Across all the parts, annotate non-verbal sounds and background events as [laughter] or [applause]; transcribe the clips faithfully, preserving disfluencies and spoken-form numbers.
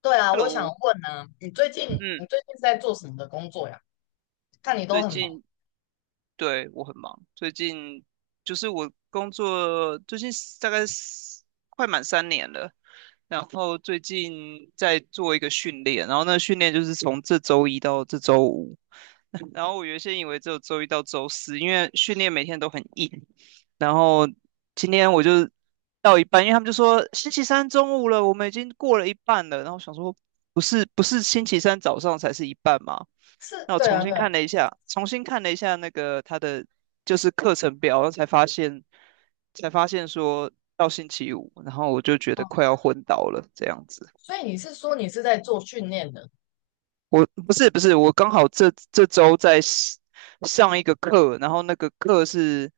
对啊，我想 Hello，问呢、你最近你嗯，最近是在做什么的工作呀？看你都最很忙。近，对，我很忙。最近就是我工作最近大概是快满三年了。然后最近在做一个训练，然后那个训练就是从这周一到这周五。然后我原先以为只有周一到周四，因为训练每天都很硬。然后今天我就到一半，因为他们就说星期三中午了，我们已经过了一半了，然后我想说不是不是星期三早上才是一半吗？是。那我对重啊，新对看啊。了一下，重新看了一下那个他的就是课程表，然后才发现，才发现说到星期五，然后我就觉哦，得快要昏倒了这样子。所以你是说你是在做训练的？我不是不是，我刚好这这周在 s- 上一个课，然后那个课是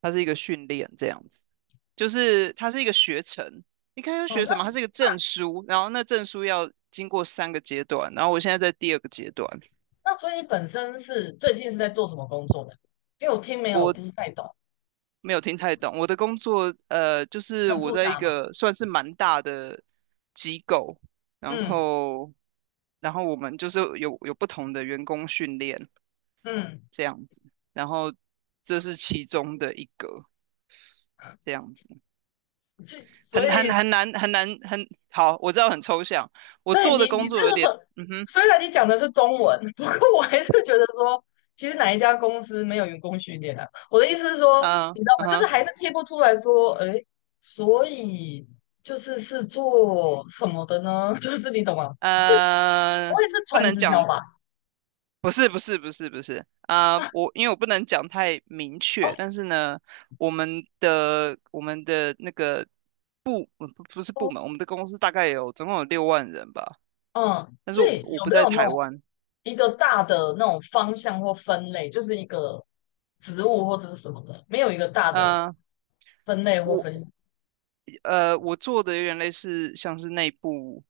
它是一个训练这样子，就是它是一个学程。你看要哦，学什那么？它是一个证书，然后那证书要经过三个阶段，然后我现在在第二个阶段。那所以你本身是最近是在做什么工作的？因为我听没有我。不是太懂。没有听太懂。我的工作，呃，就是很我复在一杂吗？个算是蛮大的机构，然嗯后，然后我们就是有有不同的员工训练嗯。这样子，然后这是其中的一个这样子。是，所很很以很难很难，很好，我知道很抽象。我对做的你，你工作有这点，个，嗯哼，虽然你讲的是中文，不过我还是觉得说，其实哪一家公司没有员工训练啊？我的意思是说，嗯你知道嗯吗？就是哼，还是贴不出来说，哎，所以就是是做什么的呢？[laughs] 就是你懂吗？是。不呃，会是不传能直销讲，吧？不是不是不是不是啊、呃我因为我不能讲太明哦确，但是呢，我们的我们的那个我不不是部哦。门，我们的公司大概有总共有六万人吧。嗯，但是所我，以我有不没在有那台种湾。一个大的那种方向或分类，就是一个职务或者是什么的，没有一个大的嗯、呃分类或我分，呃我做的有点类似像是内部，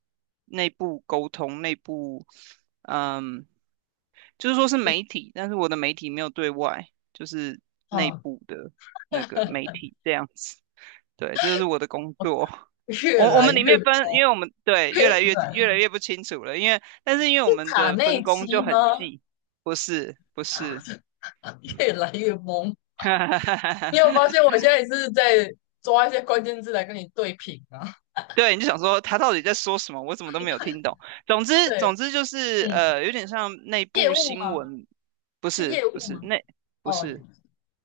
内部沟通，内部，嗯、就是说是媒体，但是我的媒体没有对外，就是内嗯，部的那个媒 [laughs] 体这样子。对，这就是我的工作。越我我来们里越。面分，因为我们对越来越越来越不清楚了。因为但是因为我们卡的内分工就基很吗？细。不是不是。[laughs] 越来越懵。你有发现我现 [laughs] 在也是在抓一些关键字来跟你对平啊？对，你就想说他到底在说什么，我怎么都没有听懂。总 [laughs] 之对。总之就是嗯，呃，有点像内业部务新吗？闻。不是是业不务是，吗？内不哦，是，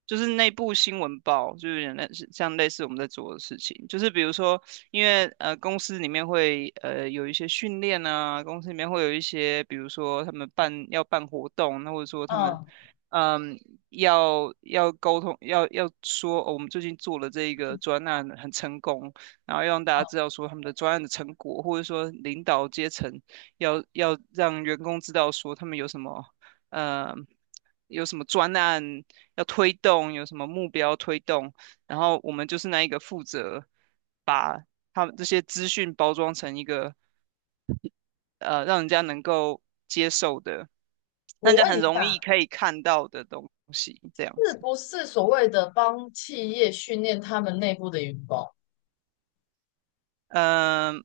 就是内部新闻报，就是有点类似像类似我们在做的事情，就是比如说，因为呃公司里面会呃有一些训练啊，公司里面会有一些，比如说他们办要办活动，那或者说他们，嗯嗯要要沟通，要要说，哦，我们最近做了这一个专案很成功。然后要让大嗯。家知道说他们的专案的成果，或者说领导阶层要要让员工知道说他们有什么，呃有什么专案，要推动，有什么目标推动。然后我们就是那一个负责把他们这些资讯包装成一个，呃让人家能够接受的，我让人家问很一容易下，可以看到的东西，这样是子。不是所谓的帮企业训练他们内部的员工，嗯、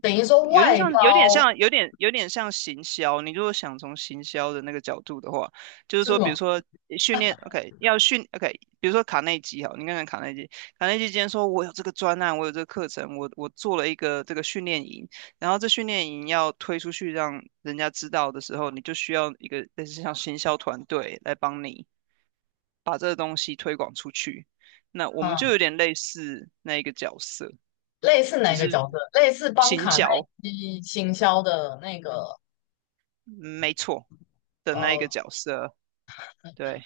等于说有点外像，有点包像，有点有点像行销。你如果想从行销的那个角度的话，就是是什说，比如么？说呃训练，OK，要训，OK，比如说卡内基哈，你看看卡内基，卡内基今天说我有这个专案，我有这个课程，我我做了一个这个训练营。然后这训练营要推出去让人家知道的时候，你就需要一个类似像行销团队来帮你把这个东西推广出去。那我们就嗯，有点类似那一个角色，类似只哪个是角色？类似帮行卡耐销。基行销的那个嗯，没错，的那一个呃 角色，对。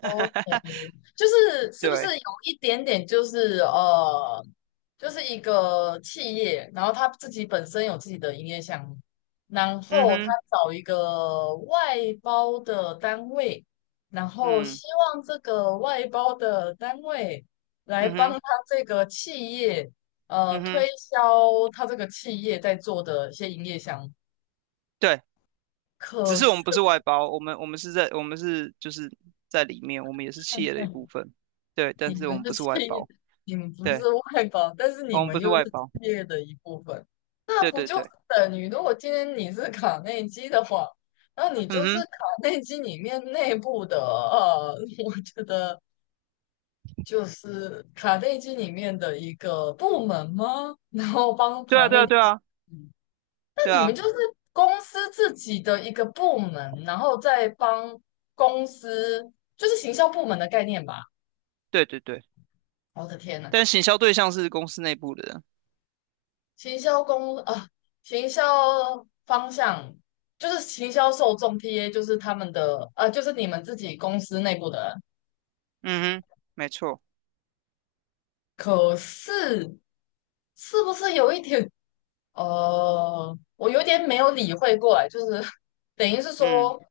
OK，就是是不是对，有一点点就是呃，就是一个企业，然后他自己本身有自己的营业项目，然嗯后他哼，找一个外包的单位，然后嗯，希望这个外包的单位来嗯帮哼，他这个企业呃嗯哼，推销他这个企业在做的一些营业项目。对。只是我们不可。是外包，我们我们是在我们是就是在里面，我们也是企业的一部分，对。你但是我们们是不是企外业，包，你们不是对，外包，但是我你们们不又是是外企包。业的一部分，那对不对就是对，等于，如果今天你是卡内基的话，那你嗯就是哼，卡内基里面内部的，呃，[laughs] 我觉得就是卡内基里面的一个部门吗？然后帮对卡啊对内啊对基，啊那对你们啊，就是公司自己的一个部门，然后再帮公司，就是行销部门的概念吧？对对对，我的天呐！但行销对象是公司内部的人。行销公啊，行销方向就是行销受众 T A，就是他们的呃，就是你们自己公司内部的人。嗯哼，没错。可是是不是有一点呃，我有点没有理会过来，就是等于是嗯说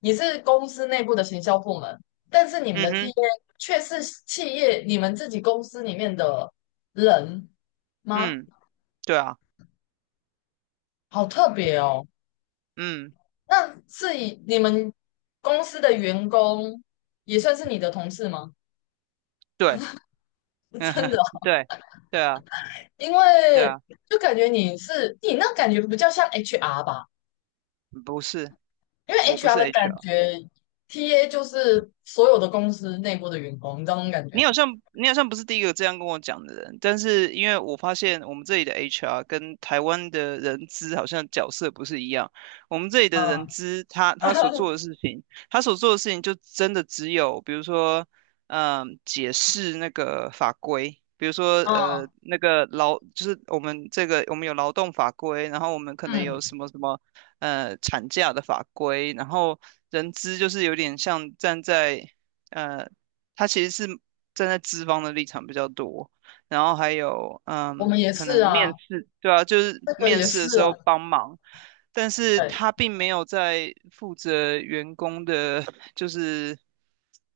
你是公司内部的行销部门，但是你们嗯的 T A 哼，却是企业你们自己公司里面的人吗？嗯，对啊，好特别哦。嗯，那是以你们公司的员工也算是你的同事吗？对。[laughs] 嗯真哼，的哦。对，对啊因对为啊。就感觉你是你那感觉比较像 H R 吧，不是。因为 我不 H R 是 的感 H R。觉，T A 就是所有的公司内部的员工，你知道那种感觉你好吗？像你好像不是第一个这样跟我讲的人，但是因为我发现我们这里的 H R 跟台湾的人资好像角色不是一样。我们这里的人嗯 资他他所 [laughs] 做的事情，他所做的事情就真的只有比如说，嗯、解释那个法规。比如说，呃，嗯那个劳就是我们这个，我们有劳动法规，然后我们可能嗯。有什么什么，呃，产假的法规，然后人资就是有点像站在，呃他其实是站在资方的立场比较多，然后还有我们嗯，也可是能啊，面试，对啊，就是这个面也试的是时啊，候帮忙，但是对他并没有在负责员工的，就是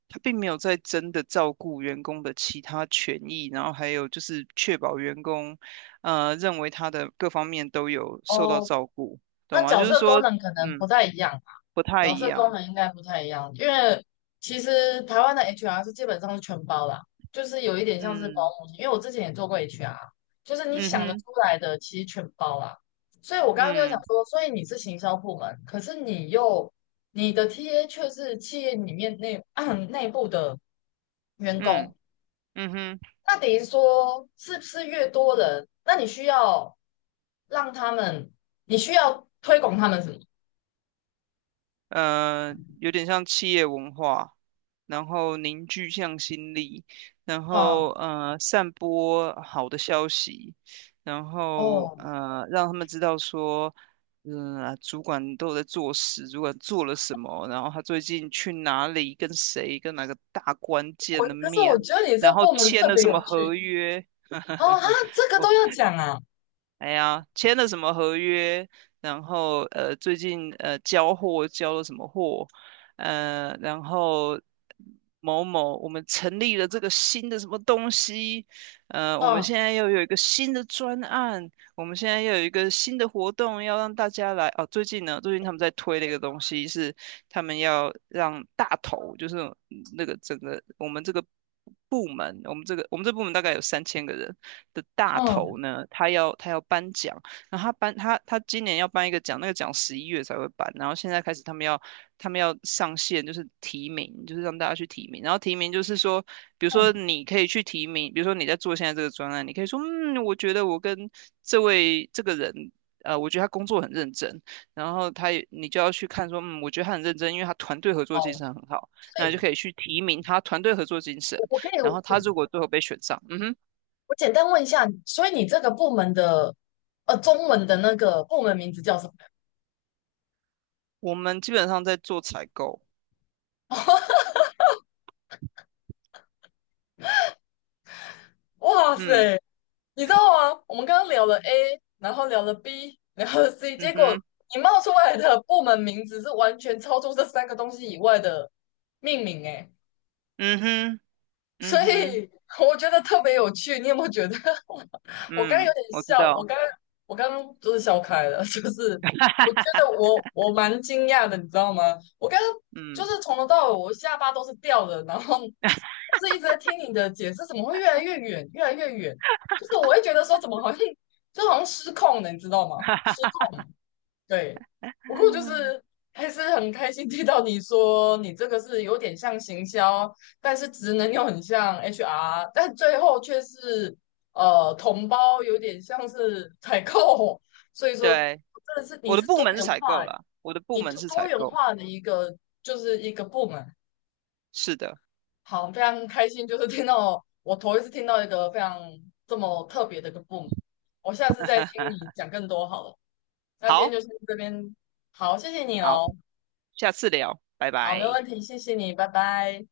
他并没有在真的照顾员工的其他权益，然后还有就是确保员工呃认为他的各方面都有受到哦，照顾，懂那吗？角就是色功说，能可能不嗯，太一样，不太角一色功样。能应该不太一样，因为其实台湾的 H R 是基本上是全包啦，就是有一点像是保嗯姆，因为我之前也做过 H R，就是你嗯想得哼，出来的其实全包啦。所以我刚刚就在想嗯说，所以你是行销部门，可是你又你的 T A 却是企业里面内 [clears throat] 内部的员工。嗯嗯哼。那等于说是不是越多人，那你需要让他们，你需要推广他们什么？呃，有点像企业文化，然后凝聚向心力，然后哈。呃，散播好的消息，然后哦，呃，让他们知道说，嗯、啊主管都有在做事，主管做了什么，然后他最近去哪里，跟谁，跟哪个大关我键的可是我面，觉得你然这后部门签特了别什有么合趣。约。哦啊，这个都要讲啊，哎呀，签了什么合约，然后呃，最近呃交货交了什么货，呃，然后某某我们成立了这个新的什么东西。呃，我们嗯现在又有一个新的专案，我们现在又有一个新的活动要让大家来哦。最近呢，最近他们在推的一个东西是他们要让大头，就是那个整个我们这个部门，我们这个我们这部门大概有三千个人的大头嗯呢，他要他要颁奖。然后他颁他他今年要颁一个奖，那个奖十一月才会颁。然后现在开始他们要他们要上线，就是提名，就是让大家去提名，然后提名就是说，比如嗯，说你可以去提名，比如说你在做现在这个专案，你可以说，嗯，我觉得我跟这位这个人。呃，我觉得他工作很认真，然后他也，你就要去看说，嗯，我觉得他很认真，因为他团队合作精哦，神很好，所那你就以可以去提名他团队合作精神。我我可以然我后他如果最后被选上。嗯哼，我简单问一下，所以你这个部门的呃中文的那个部门名字叫什么？我们基本上在做采购。哇塞，嗯你知道吗？我们刚刚聊了 A，然后聊了 B，然后 C，嗯结果哼你冒出来的部门名字是完全超出这三个东西以外的命名诶，嗯哼所嗯哼以我觉得特别有趣，你有没有觉得？我刚刚有嗯，点我知笑，我道，刚刚我刚刚就是笑开了，[laughs] 就是我觉得我我蛮惊讶的，你知道吗？我刚刚就嗯。是从头到尾我下巴都是掉的，然后就是一直在听你的解释，怎么会越来越远，越来越远？就是我会觉得说怎么好像就好像失控了，你知道吗？[laughs] 哈失哈，控。对，不过就是还是很开心听到你说你这个是有点像行销，但是职能又很像 H R，但最后却是呃同胞有点像是采购，所以说对，真的是你我的是部多门是元采化，购啦，我的部你门多是多采元购。化的一个就是一个部门。是的。好，非常开心，就是听到我头一次听到一个非常这么特别的一个部门，我下次再听 [laughs] 你讲更多好了。那今天好，就先这边，好，谢谢你好，哦。下次聊，拜好，没拜。问题，谢谢你，拜拜。